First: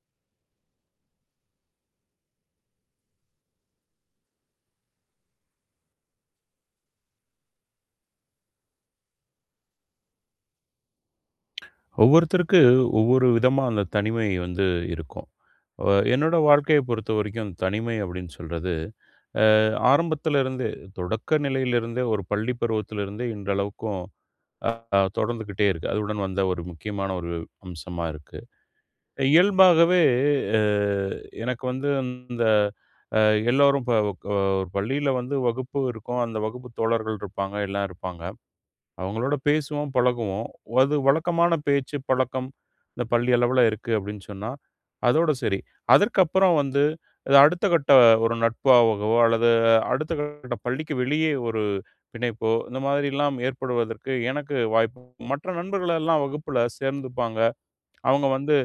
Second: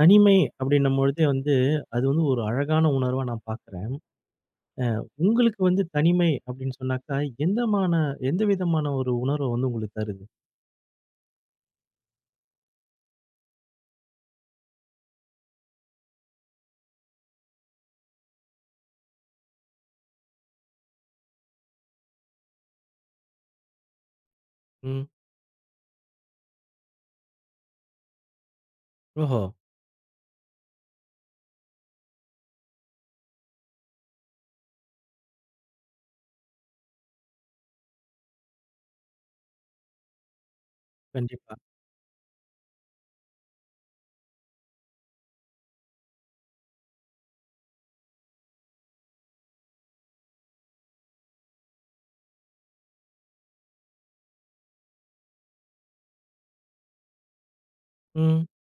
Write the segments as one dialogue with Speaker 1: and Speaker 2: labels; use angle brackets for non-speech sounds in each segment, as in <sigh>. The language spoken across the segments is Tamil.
Speaker 1: தனிமை அப்பிடின்னும்பொழுது வந்து, அது வந்து ஒரு அழகான உணர்வா நான் பார்க்கிறேன். அ உங்களுக்கு வந்து தனிமை அப்பிடின்னு சொன்னாக்க, எந்தமான எந்த விதமான ஒரு உணர்வு வந்து உங்களுக்கு தருது?
Speaker 2: ஒவ்வொருத்தருக்கு ஒவ்வொரு விதமா அந்த தனிமை வந்து இருக்கும். அ என்னோட வாழ்க்கைய பொறுத்தவரைக்கும், தனிமை அப்பிடின்னு சொல்றது, அ ஆரம்பத்திலிருந்தே தொடக்க நிலையிலிருந்தே, ஒரு பள்ளி பருவத்திலிருந்தே இன்றளவுக்கும் ஆ
Speaker 1: ம்.
Speaker 2: தொடர்ந்துகிட்டே இருக்கு. அதுவுடன் வந்த ஒரு முக்கியமான ஒரு அம்சமா இருக்கு.
Speaker 1: ஓஹோ!
Speaker 2: இயல்பாகவே அ எனக்கு வந்து இந்த அ எல்லோரும் ப அ ஒரு பள்ளியில வந்து வகுப்பு இருக்கும். அந்த வகுப்பு தோழர்கள் இருப்பாங்க, எல்லாம் இருப்பாங்க. அவுங்களோட பேசுவோம், பழகுவோம். அது வழக்கமான
Speaker 1: கண்டிப்பா.
Speaker 2: பேச்சு, பழக்கம். இந்த பள்ளி அளவுல இருக்கு அப்பிடின்னு சொன்னா, அதோட சரி. அதற்கப்பறம் வந்து அடுத்த கட்ட ஒரு நட்பாகவோ அல்லது அடுத்தகட்ட பள்ளிக்கு வெளியே ஒரு பிணைப்போ, இந்த மாரிலாம் ஏற்படுவதற்கு எனக்கு வாய்ப்பு மற்ற நண்பர்களெல்லாம் வகுப்புல சேர்ந்துப்பாங்க. அவுங்க
Speaker 1: ம்.
Speaker 2: வந்து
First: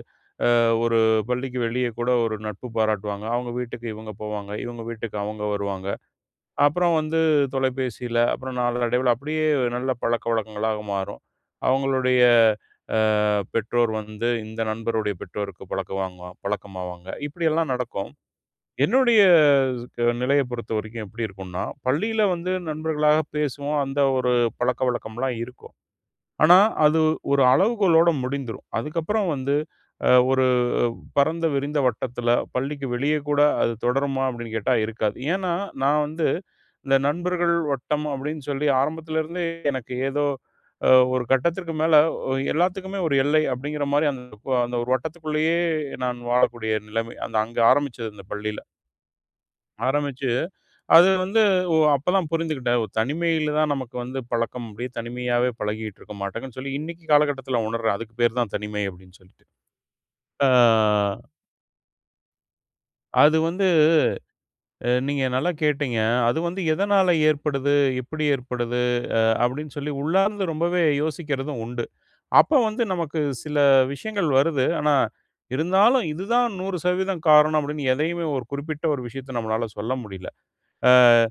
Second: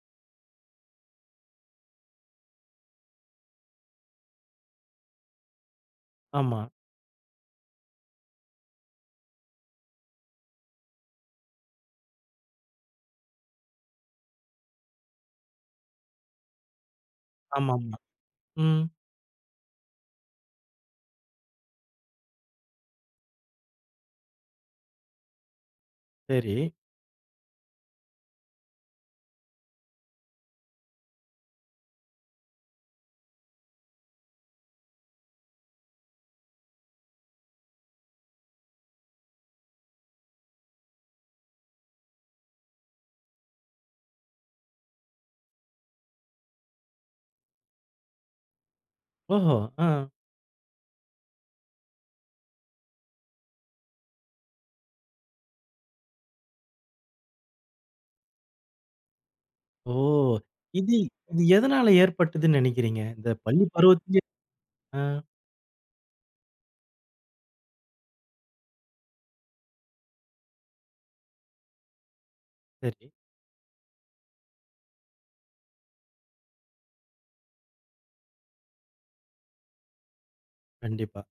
Speaker 2: அ ஒரு பள்ளிக்கு வெளியே கூட ஒரு நட்பு பாராட்டுவாங்க. அவுங்க வீட்டுக்கு இவுங்க போவாங்க. இவுங்க வீட்டுக்கு அவுங்க வருவாங்க.
Speaker 1: ஆமா.
Speaker 2: அப்புறம் வந்து தொலைபேசியில, அப்புறம் நாளடைவில அப்பிடியே நல்ல பழக்கவழக்கங்களாக மாறும். அவுங்களுடைய அ பெற்றோர் வந்து இந்த நண்பருடைய பெற்றோருக்கு பழக்கம் வாங்கு பழக்கமாவாங்க. இப்படியெல்லாம்
Speaker 1: ஆமாமா.
Speaker 2: நடக்கும்.
Speaker 1: ம்.
Speaker 2: என்னுடைய நிலைய பொறுத்தவரைக்கும் எப்பிடி இருக்குன்னா, பள்ளியில வந்து நண்பர்களாக பேசுவோம். அந்த ஒரு பழக்கவழக்கம்லாம் இருக்கும். ஆனா,
Speaker 1: சரி.
Speaker 2: அது ஒரு அளவுகோலோட முடிந்திரும். அதுக்கப்புறம் வந்து அ ஒரு பரந்த விரிந்த வட்டத்தில பள்ளிக்கு வெளியே கூட அது தொடருமா? அப்பிடின்னு கேட்டா, இருக்காது. ஏன்னா, நான் வந்து இந்த நண்பர்கள் வட்டம் அப்பிடின்னு சொல்லி ஆரம்பத்திலேருந்தே, எனக்கு ஏதோ அ ஒரு கட்டத்திற்கு மேல, எல்லாத்துக்குமே ஒரு எல்லை அப்பிடிங்கிற மாரி அந்த, அந்த ஒரு வட்டத்துக்குள்ளேயே நான் வாழக்கூடிய நிலைமை. அந்த அங்க ஆரம்பிச்சது அந்த பள்ளியில.
Speaker 1: ஓஹோ! அ.
Speaker 2: ஆரம்பிச்சு அது வந்து ஓ! அப்ப தான் புரிந்துகிட்டேன். ஓ! தனிமையில தான் நமக்கு வந்து பழக்கம். அப்டியே தனிமையாவே பழகிட்டு இருக்கோமாட்டுனு சொல்லி, இன்னைக்கி காலகட்டத்துல உணர்றேன். அதுக்கு பெயர் தான் தனிமை, அப்டினு சொல்லிட்டு.
Speaker 1: ஓ!
Speaker 2: அ
Speaker 1: இது இது எதனால ஏற்பட்டதுனு நெனைக்கிறீங்க? இந்த
Speaker 2: அது வந்து
Speaker 1: பள்ளி பருவத்திலயே
Speaker 2: அ
Speaker 1: ஆ.
Speaker 2: நீங்க நல்லா கேட்டீங்க. அது வந்து எதனால ஏற்படுது? எப்டி ஏற்படுது? அ அப்டினு சொல்லி, உள்ளார்ந்து ரொம்பவே யோசிக்கிறதும் உண்டு. அப்ப வந்து,
Speaker 1: சரி.
Speaker 2: நமக்கு சில விஷயங்கள் வருது. ஆனா, இருந்தாலும், இது தான் 100% காரணம், அப்டினு எதையுமே ஒரு குறிப்பிட்ட ஒரு விஷயத்த நம்மால சொல்ல முடியல. ஆ
Speaker 1: கண்டிப்பா.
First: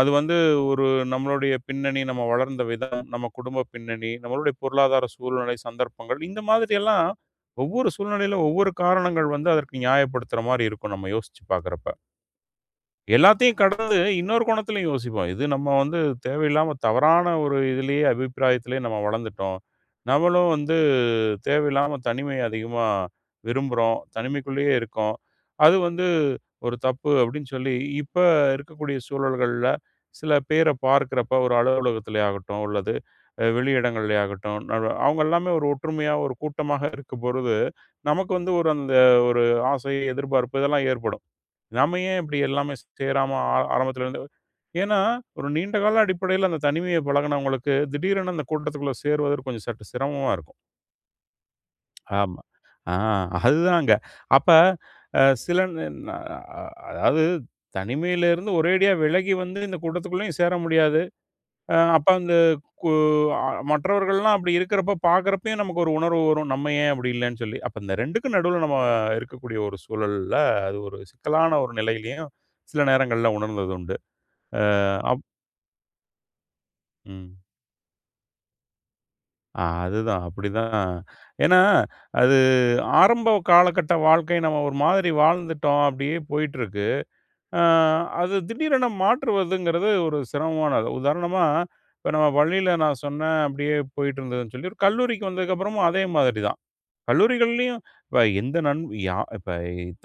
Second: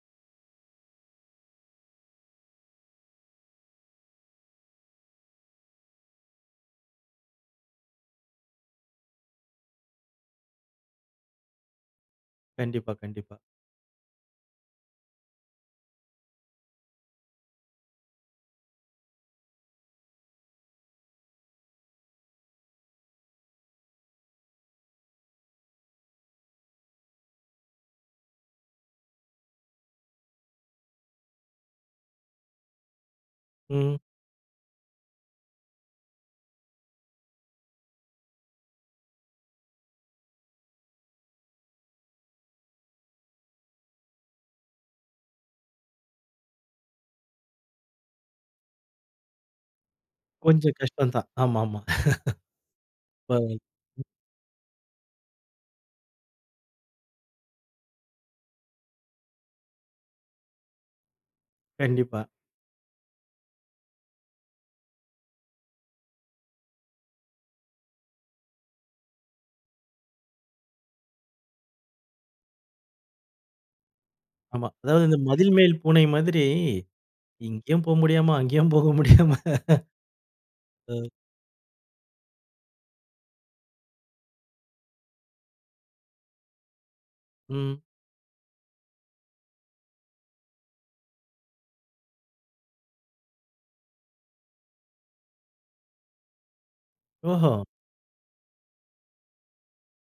Speaker 2: அது வந்து, ஒரு நம்மளுடைய பின்னணி, நம்ம வளர்ந்த விதம், நம்ம குடும்ப பின்னணி, நம்மளுடைய பொருளாதார சூழ்நிலை, சந்தர்ப்பங்கள் இந்த மாதிரியெல்லாம், ஒவ்வொரு சூழ்நிலையில ஒவ்வொரு காரணங்கள் வந்து, அதற்கு நியாயப்படுத்துற மாதிரி இருக்கும், நம்ம யோசிச்சு பார்க்கறப்ப.
Speaker 1: கண்டிப்பா, கண்டிப்பா.
Speaker 2: எல்லாத்தையும் கடந்து இன்னொரு கோணத்துலயும் யோசிப்போம். இது நம்ம வந்து தேவையில்லாம, தவறான ஒரு இதுலயே அபிப்பிராயத்திலயே நம்ம வளர்ந்துட்டோம். நம்மளும் வந்து தேவையில்லாம, தனிமைய அதிகமா விரும்புறோம். தனிமைக்குள்ளயே இருக்கோம். அது வந்து ஒரு தப்பு. அப்டின்னு சொல்லி, இப்ப இருக்கக்கூடிய சூழல்கள்ல சில பேர பார்க்குறப்போ, ஒரு அலுவலகத்திலே ஆகட்டும், அல்லது
Speaker 1: ம்.
Speaker 2: வெளியிடங்களிலே ஆகட்டும், நான்லா அவங்கல்லாமே ஒரு ஒற்றுமையா, ஒரு கூட்டமா இருக்கும் பொழுது, நமக்கு வந்து, ஒரு அந்த ஒரு ஆசை, எதிர்பார்ப்பு இதெல்லாம் ஏற்படும். நம்ம ஏன் இப்டி எல்லாமே சே சேராம? ஆ ஆரம்பத்திலருந்து, ஏன்னா ஒரு நீண்டகால அடிப்படையில, அந்த தனிமைய பழகுனவங்களுக்கு, திடீரென அந்த கூட்டத்துக்குள்ள சேருவது, கொஞ்சம் சற்று சிரமமா இருக்கும்.
Speaker 1: கொஞ்சம் கஷ்டம் தான். ஆமாமா.
Speaker 2: ஆமா. ஆ
Speaker 1: <chuckles> இப்ப
Speaker 2: அதுதாங்க. அப்ப அ சில ந ந அ அ அதாவது தனிமையில இருந்து ஒரேடியா விலகி வந்து, இந்த கூட்டத்துக்குள்ளயும் சேர முடியாது. அ அப்ப
Speaker 1: கண்டிப்பா.
Speaker 2: வந்து, கு அ மற்றவர்கள்லாம் அப்டி இருக்குறப்ப பார்க்குறப்பயும் நமக்கு ஒரு உணர்வு வரும். நம்ம ஏன் அப்டி இல்லன்னு சொல்லி, அப்ப இந்த 2க்கும் நடுவுல நம்ம இருக்கக்கூடிய ஒரு சூழல்ல, அது ஒரு சிக்கலான ஒரு நிலையிலயும் சில நேரங்கள்ல உணர்ந்தது உண்டு. ஆ
Speaker 1: ஆமா. அதாவது இந்த
Speaker 2: அப்
Speaker 1: "மதில் மேல் பூனை" மாதிரி,
Speaker 2: ம்.
Speaker 1: இங்கேயும் போக முடியாம, அங்கேயும் போக முடியாம.
Speaker 2: ஆ
Speaker 1: <laughs>
Speaker 2: அதுதான் அப்டிதான்.
Speaker 1: அ.
Speaker 2: ஏன்னா, அது ஆரம்ப காலகட்ட வாழ்க்கை, நம்ம ஒரு மாதிரி வாழ்ந்துட்டோம். அப்டியே போயிட்டிருக்கு, அ
Speaker 1: ம்.
Speaker 2: அது திடீரென மாற்றுவதுங்கிறது, ஒரு சிரமமானது. உதாரணமா, இப்ப நம்ம பள்ளியில நான் சொன்னேன் அப்டியே போயிட்டிருந்ததுன்னு சொல்லி. ஒரு கல்லூரிக்கு வந்ததுக்கப்புறமும் அதே மாதிரி தான்.
Speaker 1: ஓஹோ!
Speaker 2: கல்லூரிகள்லயும் இப்ப எந்த நண் யா இப்ப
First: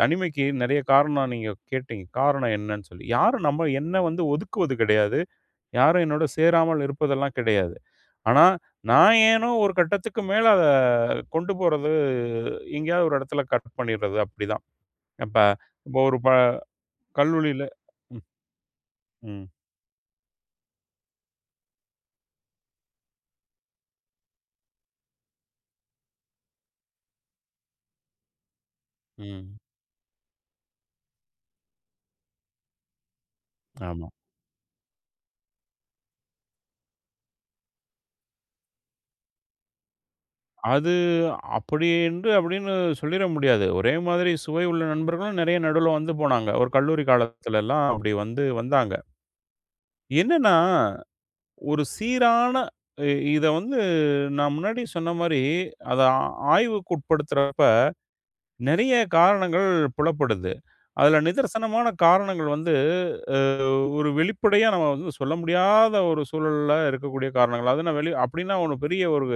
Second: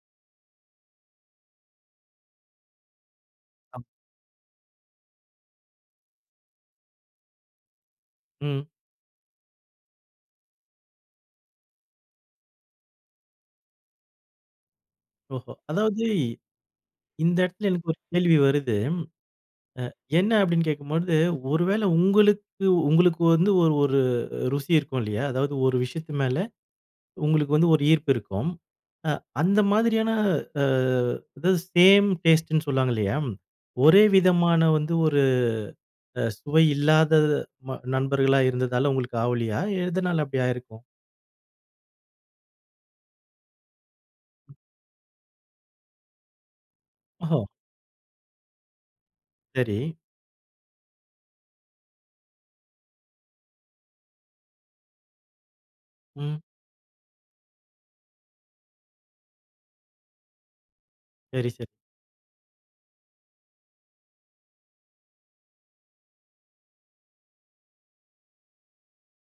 Speaker 2: தனிமைக்கு நெறைய காரணம் நீங்க கேட்டீங்க. காரணம் என்னன்னு சொல்லி. யாரும் நம்ம
Speaker 1: அம்
Speaker 2: என்னை வந்து ஒதுக்குவது கெடையாது, யாரும் என்னோடு சேராமல் இருப்பதெல்லாம் கெடையாது. ஆனா,
Speaker 1: ம்.
Speaker 2: நான் ஏனோ ஒரு கட்டத்துக்கு மேல, அத கொண்டு போறது எங்கேயாவது ஒரு எடத்துல கட் பண்ணிர்றது, அப்டிதான். இப்ப
Speaker 1: ஓஹோ!
Speaker 2: இப்ப
Speaker 1: அதாவது,
Speaker 2: ஒரு ப
Speaker 1: இந்த
Speaker 2: கல்லூரில
Speaker 1: இடத்துல எனக்கு ஒரு
Speaker 2: ம்.
Speaker 1: கேள்வி வருது.
Speaker 2: ம்.
Speaker 1: அ என்ன அப்டின்னு கேட்கும்போது, ஒரு வேள உங்களுக்கு உங்களுக்கு வந்து ஒரு ஒரு ருசி இருக்கும் இல்லயா? அதாவது ஒரு விஷயத்து மேல, உங்களுக்கு வந்து ஒரு ஈர்ப்பு இருக்கும். அ
Speaker 2: ம்.
Speaker 1: அந்த மாதிரியான அ அதாவது சேம் டேஸ்ட்டுன்னு சொல்லுவாங்க இல்லயா? ஒரே
Speaker 2: ஆமா.
Speaker 1: விதமான வந்து ஒரு அ சுவை இல்லாத ம நண்பர்களா இருந்ததால உங்களுக்கு ஆவலையா? எதனால அப்டி ஆயிருக்கும்?
Speaker 2: அது அப்படி என்று அப்டினு சொல்லிர முடியாது. ஒரே மாதிரி சுவை உள்ள நண்பர்களும் நெறைய நடுவுல வந்து போனாங்க. ஒரு கல்லூரி
Speaker 1: ஓஹோ!
Speaker 2: காலத்துலல்லாம், அப்டி வந்து வந்தாங்க.
Speaker 1: சரி.
Speaker 2: என்னன்னா, ஒரு சீரான இ இத வந்து நான் முன்னாடி சொன்ன மாரி, அத ஆ
Speaker 1: ம்.
Speaker 2: ஆய்வுக்கு உட்படுத்துறப்ப, நெறைய காரணங்கள் புலப்படுது. அதுல
Speaker 1: சரி, சரி.
Speaker 2: நிதர்சனமான காரணங்கள் வந்து, அ ஒரு வெளிப்படையா நம்ம வந்து சொல்ல முடியாத ஒரு சூழல்ல இருக்கக்கூடிய காரணங்கள். அது நான் வெளிய அப்டின்னா ஒண்ணும் பெரிய ஒரு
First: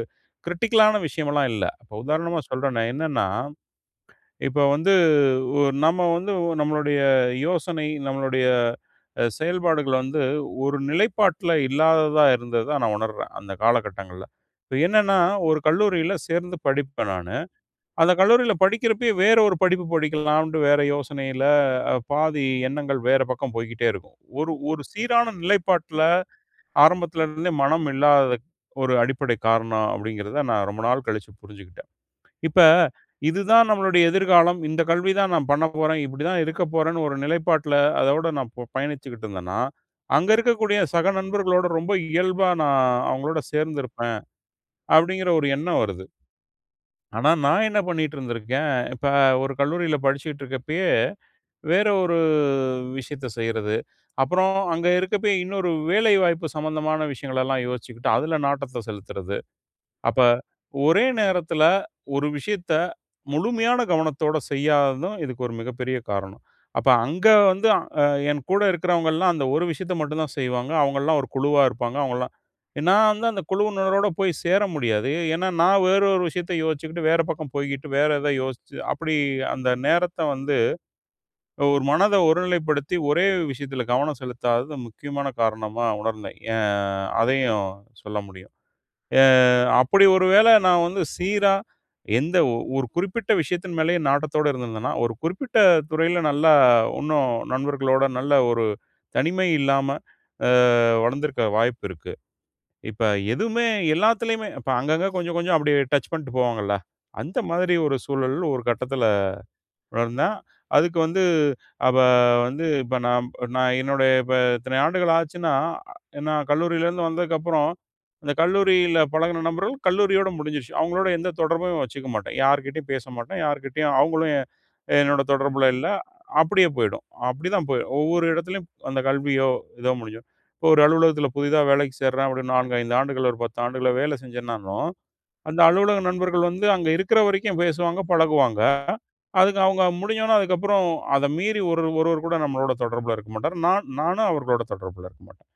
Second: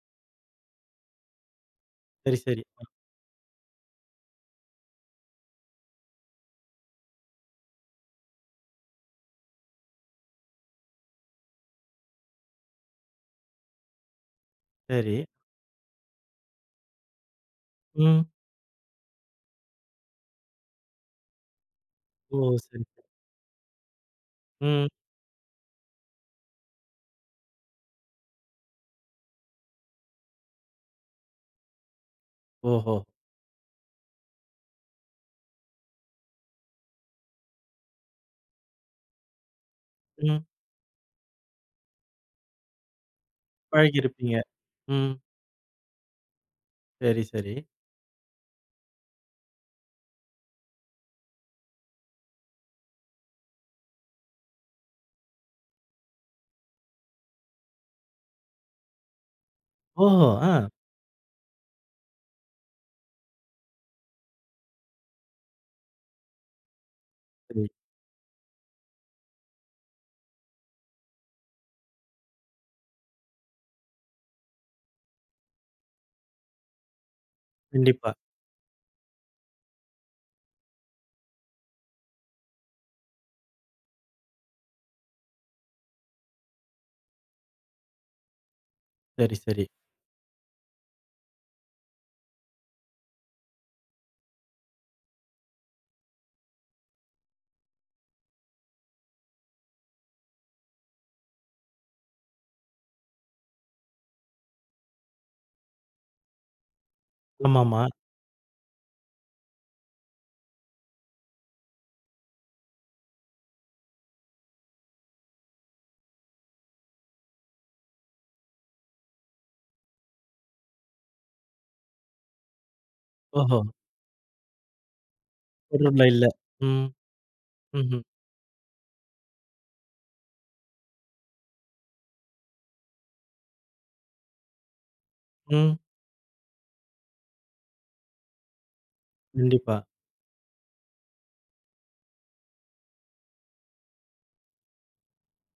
Speaker 2: கிரிட்டிக்கலான விஷயம்லாம் இல்ல. இப்ப
Speaker 1: சரி,
Speaker 2: உதாரணமா
Speaker 1: சரி.
Speaker 2: சொல்றேனே. என்னன்னா, இப்ப வந்து ஓ நம்ம வந்து நம்மளுடைய யோசனை, நம்மளுடைய அ செயல்பாடுகள் வந்து ஒரு நிலைப்பாட்டுல இல்லாததா இருந்ததா நான் உணர்றேன், அந்த காலகட்டங்கள்ல. இப்ப என்னன்னா,
Speaker 1: சரி.
Speaker 2: ஒரு கல்லூரியில சேர்ந்து படிப்பேன் நானு. அந்த
Speaker 1: ம்.
Speaker 2: கல்லூரியில படிக்கிறப்பயே, வேற ஒரு படிப்பு படிக்கலாம்ட்டு வேற யோசனையில, அ
Speaker 1: ஓ!
Speaker 2: பாதி
Speaker 1: சரி.
Speaker 2: எண்ணங்கள் வேற பக்கம் போய்க்கிட்டே இருக்கும். ஒரு ஒரு
Speaker 1: ம்.
Speaker 2: சீரான நிலைப்பாட்டுல, ஆரம்பத்துல இருந்தே மனம் இல்லாததுக் ஒரு அடிப்படை காரணம். அப்டிங்கிறத நான் ரொம்ப நாள் கழிச்சு புரிஞ்சுகிட்டேன். இப்ப,
Speaker 1: ஓஹோ!
Speaker 2: இதுதான் நம்மளுடைய எதிர்காலம், இந்த கல்வி தான் நான் பண்ணப்போறேன், இப்டி தான் இருக்க போறேன்னு, ஒரு நிலைப்பாட்டுல அதோடு நான் பொ பயணிச்சுக்கிட்டு இருந்தேன்னா,
Speaker 1: ம்.
Speaker 2: அங்கருக்கக்கூடிய சக நண்பர்களோட, ரொம்ப இயல்பா நான் அவங்களோட சேர்ந்திருப்பேன்.
Speaker 1: பழகிருப்பீங்க. ம்.
Speaker 2: அப்டிங்கிற ஒரு எண்ணம் வருது.
Speaker 1: சரி,
Speaker 2: ஆனா,
Speaker 1: சரி.
Speaker 2: நான் என்ன பண்ணிக்கிட்டு இருந்திருக்கேன். இப்ப, ஒரு கல்லூரியில படிச்சுக்கிட்டு இருக்கப்பயே, வேற ஒரு விஷயத்த செய்யறது. அப்புறம் அங்க இருக்கப்பயே, இன்னொரு வேலைவாய்ப்பு சம்மந்தமான விஷயங்கலல்லாம் யோசிச்சுக்கிட்டு, அதுல நாட்டத்த செலுத்துறது. அப்ப
Speaker 1: ஓஹோ! அ.
Speaker 2: ஒரே நேரத்துல, ஒரு விஷயத்த முழுமையான கவனத்தோட செய்யாததும், இதுக்கு ஒரு மிகப்பெரிய காரணம். அப்ப, அங்க வந்து
Speaker 1: சரி.
Speaker 2: அ என் கூட இருக்கிறவங்கலாம் அந்த ஒரு விஷயத்த மட்டும் தான் செய்வாங்க. அவங்கள்லாம் ஒரு குழுவா இருப்பாங்க அவங்கலாம். எ நான் வந்து, அந்த குழுவினரோடு போய் சேர முடியாது. ஏன்னா, நான் வேற ஒரு விஷயத்த யோசிச்சுக்கிட்டு வேற பக்கம் போய்க்கிட்டு வேற
Speaker 1: கண்டிப்பா.
Speaker 2: எதாவது யோசிச்சு அப்டி அந்த நேரத்த வந்து, ஒரு மனத ஒருநிலைப்படுத்தி, ஒரே விஷயத்துல கவனம் செலுத்தாதது, முக்கியமான காரணமா உணர்ந்தேன். ஏன் அதையும் சொல்ல முடியும். எ
Speaker 1: சரி, சரி.
Speaker 2: அப்டி ஒரு வேள நான் வந்து சீரா, எந்த ஒ ஒரு குறிப்பிட்ட விஷயத்தின் மேலயே நாட்டத்தோடு இருந்திருந்தேன்னா, ஒரு குறிப்பிட்ட துறையில நல்லா இன்னும், நண்பர்களோடு, நல்ல ஒரு தனிமை இல்லாம அ வளர்ந்திருக்க வாய்ப்பு இருக்கு. இப்ப, எதுவுமே எல்லாத்துலயுமே, இப்ப அங்கங்கே கொஞ்சம், கொஞ்சம் அப்டியே டச் பண்ணிட்டு போவாங்கல்ல, அந்த மாதிரி
Speaker 1: ஆமாமா.
Speaker 2: ஒரு சூழல் ஒரு கட்டத்துல வளர்ந்தேன். அதுக்கு வந்து அப்ப வந்து இப்ப நான் நான் என்னுடைய இப்ப இத்தனை ஆண்டுகள் ஆச்சுன்னா, எ நான் கல்லூரியிலருந்து வந்ததுக்கப்புறம், அந்த கல்லூரியில பழகின நண்பர்கள் கல்லூரியோட முடிஞ்சிருச்சு. அவங்களோட எந்த தொடர்பும் வச்சுக்க மாட்டேன், யார்கிட்டயும் பேச மாட்டேன்,
Speaker 1: ஓஹோ!
Speaker 2: யார்கிட்டயும் அவங்களும் எ என்னோட தொடர்புல இல்ல,
Speaker 1: தொடர்புல இல்ல.
Speaker 2: அப்டியே
Speaker 1: ம்.
Speaker 2: போயிடும். அப்டி தான் போய்
Speaker 1: ம்ஹ்ம்.
Speaker 2: ஒவ்வொரு எடத்திலும், அந்த கல்வியோ, ஏதோ முடிஞ்சுரும். இப்ப, ஒரு அலுவலகத்துல புதிதா வேலைக்கு சேர்றேன், அப்டி 4, 5 ஆண்டுகள்ல, ஒரு 10 ஆண்டுகள்ல, வேலை செஞ்சேன்னாலும், அந்த
Speaker 1: ம்.
Speaker 2: அலுவலக நண்பர்கள் வந்து, அங்கே இருக்குற வரைக்கும் பேசுவாங்க, பழகுவாங்க. அதுக்கு
Speaker 1: கண்டிப்பா.
Speaker 2: அவங்க முடிஞ்ச உடனே அதுக்கப்புறம் அத மீறி ஒரு ஒருவர் கூட, நம்மளோட தொடர்புல இருக்க மாட்டாரு. நான் நானும் அவர்களோட தொடர்புல இருக்க மாட்டேன்.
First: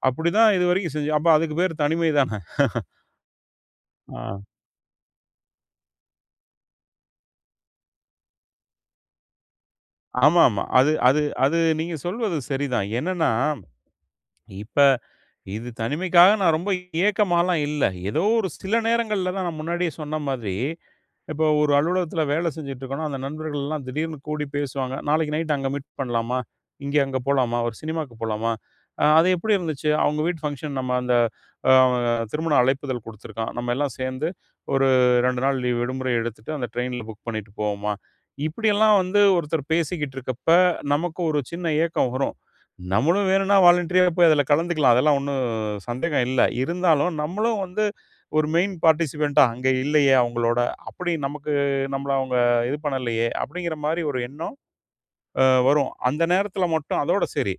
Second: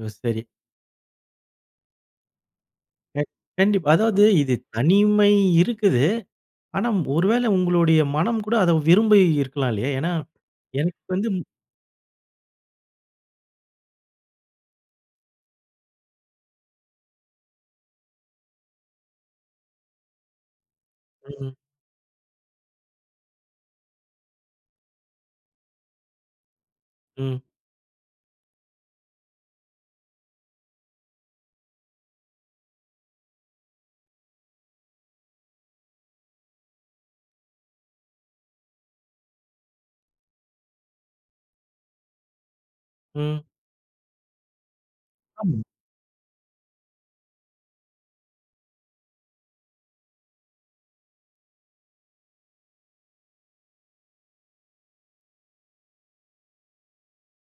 Speaker 1: ஓ!
Speaker 2: அப்டி
Speaker 1: சரி.
Speaker 2: தான் இது வரைக்கும் செஞ்சேன். அப்ப அதுக்கு பேர் தனிமை தான? <chuckles>
Speaker 1: க கண்டிப்பா. அதாவது
Speaker 2: ஆ.
Speaker 1: இது தனிமை இருக்குது. ஆனா, ஒரு வேள உங்களுடைய மனம் கூட, அதை விரும்பி இருக்கலாம் இல்லயா? ஏன்னா,
Speaker 2: ஆமாமா. அது
Speaker 1: எனக்கு
Speaker 2: அது
Speaker 1: வந்து
Speaker 2: அது நீங்க சொல்வது சரிதான். என்னன்னா, இப்ப, இது தனிமைக்காக நான் ரொம்ப ஏக்கமால்லாம் இல்ல. ஏதோ ஒரு சில நேரங்கள்ல தான் நான் முன்னாடியே சொன்ன மாதிரி, இப்ப
Speaker 1: ம்ஹ்ம்.
Speaker 2: ஒரு அலுவலகத்துல வேல செஞ்சுகிட்டு இருக்கோன்னா, அந்த நண்பர்கள்லாம் திடீர்னு கூடி பேசுவாங்க. "நாளைக்கு நைட்டு அங்க மீட் பண்ணலாமா? இங்க, அங்க
Speaker 1: ம்.
Speaker 2: போலாமா? ஒரு சினிமாவுக்கு போலாமா? அ அது எப்டி இருந்துச்சு? அவங்க வீட்டு ஃபங்ஷன். நம்ம அந்த திருமண அழைப்பிதழ் கொடுத்துருக்கான், நம்மல்லாம் சேர்ந்து ஒரு 2 நாள் லீவ் விடுமுறை எடுத்துட்டு, அந்த ட்ரெயின்ல புக் பண்ணிட்டு போவோமா?" இப்டியெல்லாம் வந்து ஒருத்தர் பேசிக்கிட்டு இருக்கப்ப, நமக்கு ஒரு சின்ன ஏக்கம் வரும். நம்மளும்
Speaker 1: ம்.
Speaker 2: வேணுன்னா வாலண்டரியா போய் அதுல கலந்துக்கலாம். அதெல்லாம் ஒண்ணும்
Speaker 1: ஆமா.
Speaker 2: சந்தேகம் இல்ல. இருந்தாலும், நம்மளும் வந்து, ஒரு மெயின் பார்ட்டிசிபன்ட்டா அங்க இல்லயே, அவங்களோட. அப்டி நமக்கு நம்மள அவுங்க இது பண்ணலையே, அப்டின்கிற மாரி ஒரு எண்ணம் ஆ வரும். அந்த நேரத்துல மட்டும். அதோடு சரி.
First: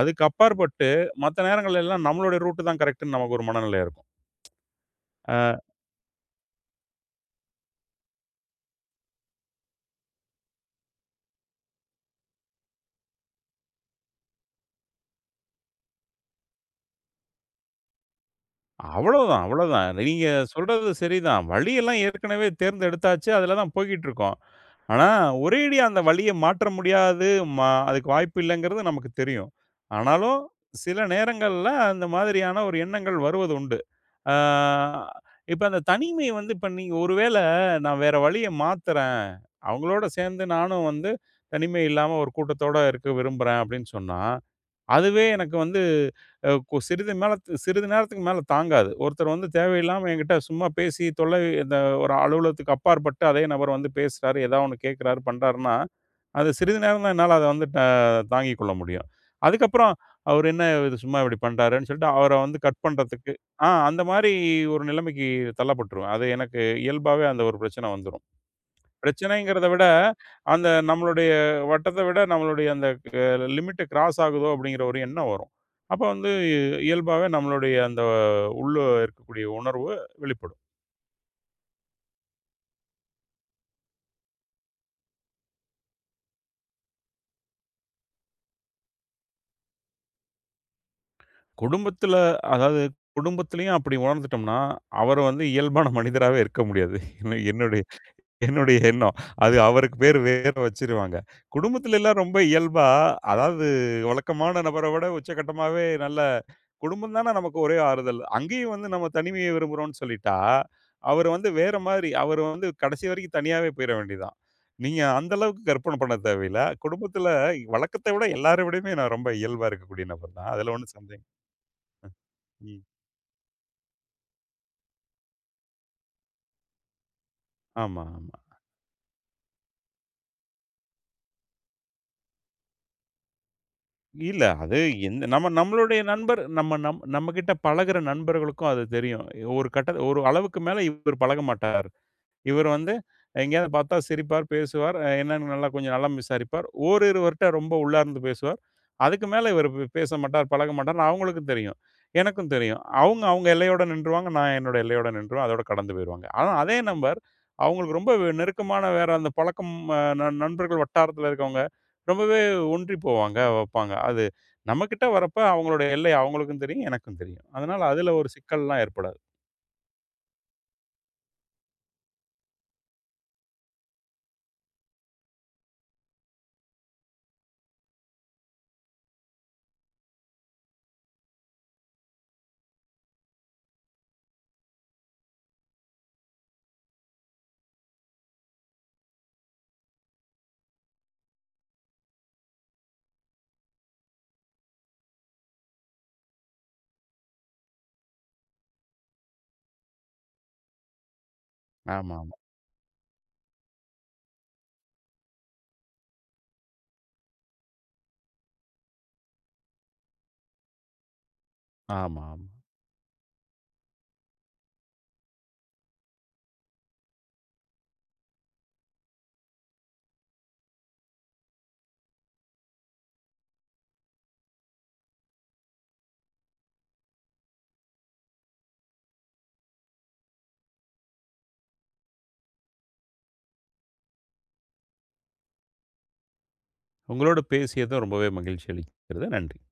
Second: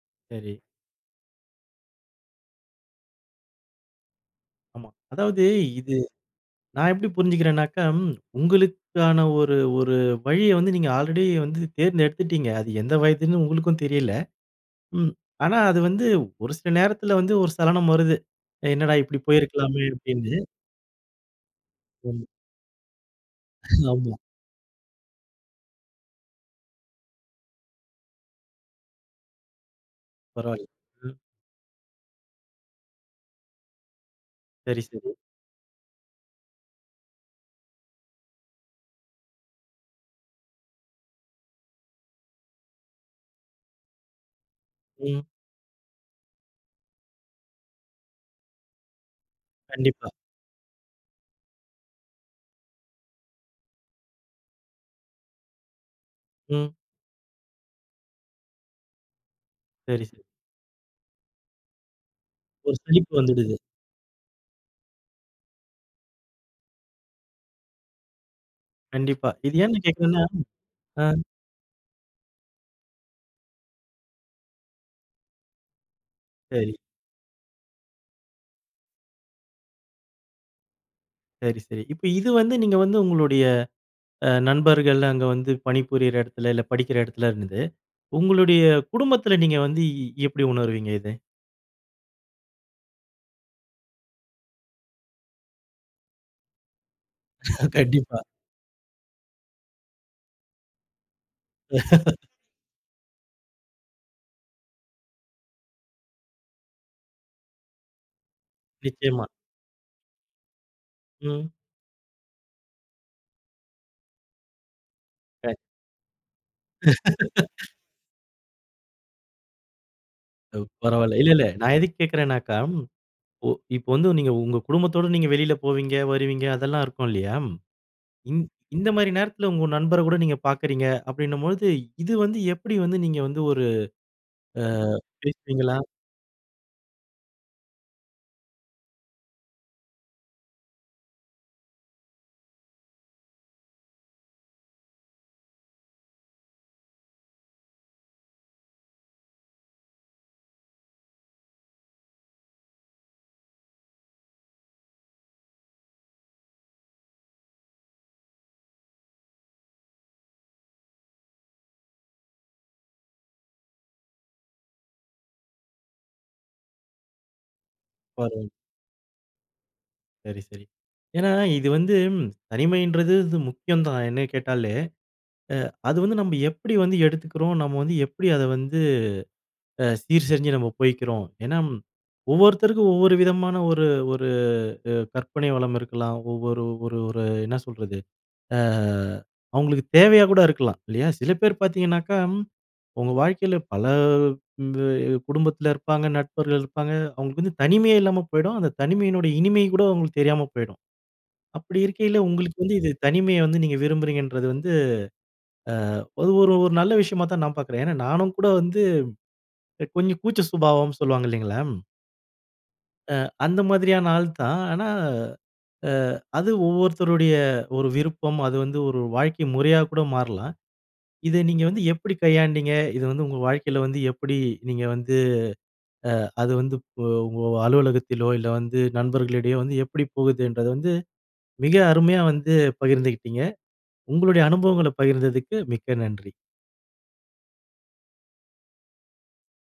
Speaker 2: அதுக்கு
Speaker 1: சரி.
Speaker 2: அப்பாற்பட்டு, மத்த நேரங்கள்லல்லாம் நம்மளோட ரூட் தான் கரெக்ட்னு, நமக்கு ஒரு மனநிலை இருக்கும்.
Speaker 1: ஆமா.
Speaker 2: ஆ.
Speaker 1: அதாவது இது நான் எப்டி புரிஞ்சுக்கிறேனாக்கா, உங்களுக்கான ஒரு ஒரு வழிய வந்து, நீங்க ஆல்ரெடி வந்து தேர்ந்தெடுத்துட்டீங்க. அது எந்த வயதுன்னு உங்களுக்கும் தெரியல. ம். ஆனா, அது வந்து ஒரு சில நேரத்துல வந்து, ஒரு சலனம் வருது. "என்னடா இப்டி
Speaker 2: அவ்வளவு தான் அவ்வளவு
Speaker 1: போயிருக்கலாமே?"
Speaker 2: தான். நீங்க
Speaker 1: அப்டின்னு
Speaker 2: சொல்றது சரி தான். வழியல்லாம்
Speaker 1: ம்.
Speaker 2: ஏற்கனவே தேர்ந்தெடுத்தாச்சு. அதுல தான் போய்க்கிட்டு
Speaker 1: ஆமா.
Speaker 2: இருக்கோம். ஆனா, ஒரேடியா அந்த வழிய மாற்ற முடியாது. மா அதுக்கு வாய்ப்பு இல்லங்கிறது நமக்குத் தெரியும். ஆனாலும்
Speaker 1: பரவால்ல.
Speaker 2: சில
Speaker 1: ம்.
Speaker 2: நேரங்கள்ல, அந்த மாதிரியான ஒரு எண்ணங்கள் வருவது உண்டு. அ
Speaker 1: சரி, சரி.
Speaker 2: இப்ப அந்த தனிமை வந்து இப்ப நீங்க ஒரு வேள, நான் வேற வழிய மாத்துறேன், அவங்களோடு சேர்ந்து நானும் வந்து, தனிமை இல்லாம ஒரு கூட்டத்தோட இருக்க விரும்புறேன். அப்டின்னு சொன்னா,
Speaker 1: ம்.
Speaker 2: அதுவே எனக்கு வந்து அ கு சிறிது மேல சிறிது நேரத்துக்கு மேல தாங்காது. ஒருத்தர் வந்து தேவையில்லாம
Speaker 1: கண்டிப்பா.
Speaker 2: என்கிட்ட சும்மா பேசி, தொல்லை இந்த ஒரு அலுவலகத்துக்கு அப்பாற்பட்டு, அதே நபர் வந்து பேசுறாரு, ஏதாவது ஒண்ணு கேக்குறாரு, பண்ணுறாருனா, அது
Speaker 1: ம்.
Speaker 2: சிறிது நேரம் தான், என்னால அத வந்து தாங்கிக்கொள்ள முடியும். அதுக்கு அப்புறம்
Speaker 1: சரி. ச
Speaker 2: அவரு என்ன இது சும்மா இப்டி பண்றாரேனு சொல்லிட்டு, அவர வந்து
Speaker 1: ஒரு
Speaker 2: கட்
Speaker 1: சளிப்பு
Speaker 2: பண்றதுக்கு
Speaker 1: வந்துடுது.
Speaker 2: ஆ அந்த மாதிரி ஒரு நிலமைக்கு தள்ளப்பட்ருவேன். அது எனக்கு இயல்பாவே அந்த ஒரு பிரச்சனை வந்துரும்.
Speaker 1: கண்டிப்பா. இது
Speaker 2: பிரச்சனைங்கிறத விட,
Speaker 1: ஏன்னு கேட்கிறேன்னா
Speaker 2: அந்த
Speaker 1: ஆ.
Speaker 2: நம்மளுடைய வட்டத்த விட, நம்மளுடைய அந்த அ லிமிட் கிராஸ் ஆகுதோ? அப்டின்கிற ஒரு எண்ணம் வரும். அப்ப வந்து
Speaker 1: சரி.
Speaker 2: இயல்பாவே நம்மளுமுடைய அந்த உள்ள இருக்கக்கூடிய உணர்வு வெளிப்படும்.
Speaker 1: சரி, சரி. இப்ப இது வந்து நீங்க வந்து உங்களுடைய அ நண்பர்கள், அங்க வந்து பணிபுரியிற இடத்தில இல்ல படிக்கிற இடத்தில இருந்தது. உங்களுடைய குடும்பத்தில நீங்க வந்து எப்பிடி உணர்வீங்க, இத
Speaker 2: குடும்பத்தில அதாவது குடும்பத்திலேயும், அப்பிடி உணர்ந்துட்டம்னா, அவரு வந்து இயல்பான மனிதராவே இருக்க முடியாது. என்ன,
Speaker 1: கண்டிப்பா.
Speaker 2: என்னுடைய எண்ணம். அது அவருக்கு பேரு வேற வச்சிருவாங்க. குடும்பத்தில எல்லாம்
Speaker 1: <laughs>
Speaker 2: ரொம்ப இயல்பா, அதாவது வழக்கமான நபர விட, உச்சகட்டமாவே நல்ல குடும்பம் தான நமக்கு ஒரே ஆறுதல். அங்கேயும் வந்து நம்ம
Speaker 1: நிச்சயமா.
Speaker 2: தனிமைய விரும்புறோன்னு சொல்லிட்டா, அவரு வந்து
Speaker 1: ம்.
Speaker 2: வேறமாரி. அவரு வந்து கடைசி வரைக்கும் தனியாவே போயிற வேண்டியதான். நீங்க அந்த
Speaker 1: <unintelligible>
Speaker 2: அளவுக்கு கற்பன பண்ண தேவையில்ல. குடும்பத்தில
Speaker 1: <laughs>
Speaker 2: வழக்கத்த விட எல்லார விடமே நான் ரொம்ப இயல்பா இருக்கக்கூடிய நபர் தான்.
Speaker 1: அவ்
Speaker 2: அதில ஒன்னும்
Speaker 1: பரவால்ல.
Speaker 2: சந்தேகம்
Speaker 1: இல்ல, இல்ல. நான் எதுக்கு கேட்கிறேனாக்கா,
Speaker 2: <unintelligible> ம்.
Speaker 1: ஒ இப்ப வந்து நீங்க உங்க குடும்பத்தோட நீங்க வெளில போவீங்க வருவீங்க, அதெல்லாம் இருக்கும் இல்லயா!
Speaker 2: ஆமா, ஆமா.
Speaker 1: இந் இந்தமாரி நேரத்தில உங்க நண்பருகூட நீங்க பார்க்கிறீங்க அப்பிடின்னம்பொழுது, இது வந்து எப்பிடி வந்து நீங்க வந்து ஒரு
Speaker 2: இல்ல.
Speaker 1: அ
Speaker 2: அது எந்த நம்ம
Speaker 1: பேசுவீங்களா?
Speaker 2: நம்மளுடைய நண்பர் நம்ம நம்மக்கிட்ட பழகுற நண்பர்களுக்கும் அது தெரியும். ஒரு கட்டத்தில ஒரு அளவுக்கு மேல இவரு பழக மாட்டார். இவரு வந்து எங்கேயாவது பார்த்தா சிரிப்பார், பேசுவார், அ என்னன்னு நல்லா கொஞ்சம் நலம் விசாரிப்பார். ஓரிருவர்ட்ட ரொம்ப உள்ளார்ந்து பேசுவார். அதுக்கு மேல இவரு பேசமாட்டார். பழக மாட்டார்ன்னு அவுங்களுக்கும் தெரியும். எனக்கும் தெரியும். அவுங்க, அவுங்க எல்லையோட நின்றுவாங்க. நான் என்னோட எல்லையோட நின்றுவேன். அதோட கடந்து போயிருவாங்க. ஆனா, அதே நபர் அவுங்களுக்கு ரொம்ப நெருக்கமான வேற அந்த பழக்கம் அ ந நண்பர்கள் வட்டாரத்தில இருக்கவங்க ரொம்பவே ஒன்றி போவாங்க, வப்பாங்க. அது நம்மக்கிட்ட வர்றப்ப அவுங்களுடைய எல்லை அவுங்களுக்கும் தெரியும், எனக்கும் தெரியும். அதனால, அதில ஒரு
Speaker 1: பரவால்ல.
Speaker 2: சிக்கல்லாம் ஏற்படாது.
Speaker 1: சரி, சரி. ஏன்னா இது வந்து, தனிமைன்றது இது முக்கியம் தான் என்னைய கேட்டாலே. அ அது வந்து நம்ப எப்புடி வந்து எடுத்துக்கிறோம். நம்ம வந்து எப்டி அத வந்து, அ சீர் செஞ்சு நம்ம போய்க்கிறோம். ஏன்னா, ஒவ்வொருத்தருக்கும் ஒவ்வொரு விதமான ஒரு ஒரு அ கற்பனை வளம் இருக்கலாம். ஒவ்வொரு ஒரு ஓரு என்ன சொல்றது, அ அவுங்களுக்கு தேவையா கூட இருக்கலாம், இல்லையா? சில பேர் பாத்தீங்கணாக்கா, உங்க வாழ்க்கையில பல இந்த குடும்பத்தில இருப்பாங்க, நண்பர்கள் இருப்பாங்க. அவுங்களுக்கு வந்து தனிமையே இல்லாம போயிடும், அந்த தனிமையினுடைய இனிமை கூட அவுங்களுக்கு தெரியாம போயிடும். அப்புடி இருக்கையில,
Speaker 2: ஆமாம்மா.
Speaker 1: உங்களுக்கு வந்து இந்த தனிமைய வந்து நீங்க விரும்புறீங்கன்றது வந்து, அ அது ஒரு ஒரு நல்ல விஷயமா தான் நான் பார்க்குறேன்! ஏன்னா நானும் கூட வந்து, கொஞ்சம் கூச்ச சுபாவம் சொல்லுவாங்க இல்லைங்களா?
Speaker 2: ஆமா.
Speaker 1: அ அந்த மாதிரியான ஆள் தான். ஆனா அ அது ஒவ்வொருத்தருடைய ஒரு விருப்பம், அது வந்து ஒரு வாழ்க்கை முறையா கூட மாறலாம். இத நீங்க வந்து எப்புடி கையாண்டீங்க? இத வந்து உங்க வாழ்க்கைல வந்து எப்புடி நீங்க வந்து அ அது வந்து உ உங்க அலுவலகத்திலோ இல்ல வந்து நண்பர்களிடையோ வந்து எப்புடி போகுதுன்றத வந்து, மிக அருமையா வந்து பகிர்ந்துகிட்டிங்க! உங்களுடைய அனுபவங்கள பகிர்ந்ததுக்கு மிக்க நன்றி.
Speaker 2: உங்களோடு பேசியதும் ரொம்பவே மகிழ்ச்சி அளிக்கிறது! நன்றி.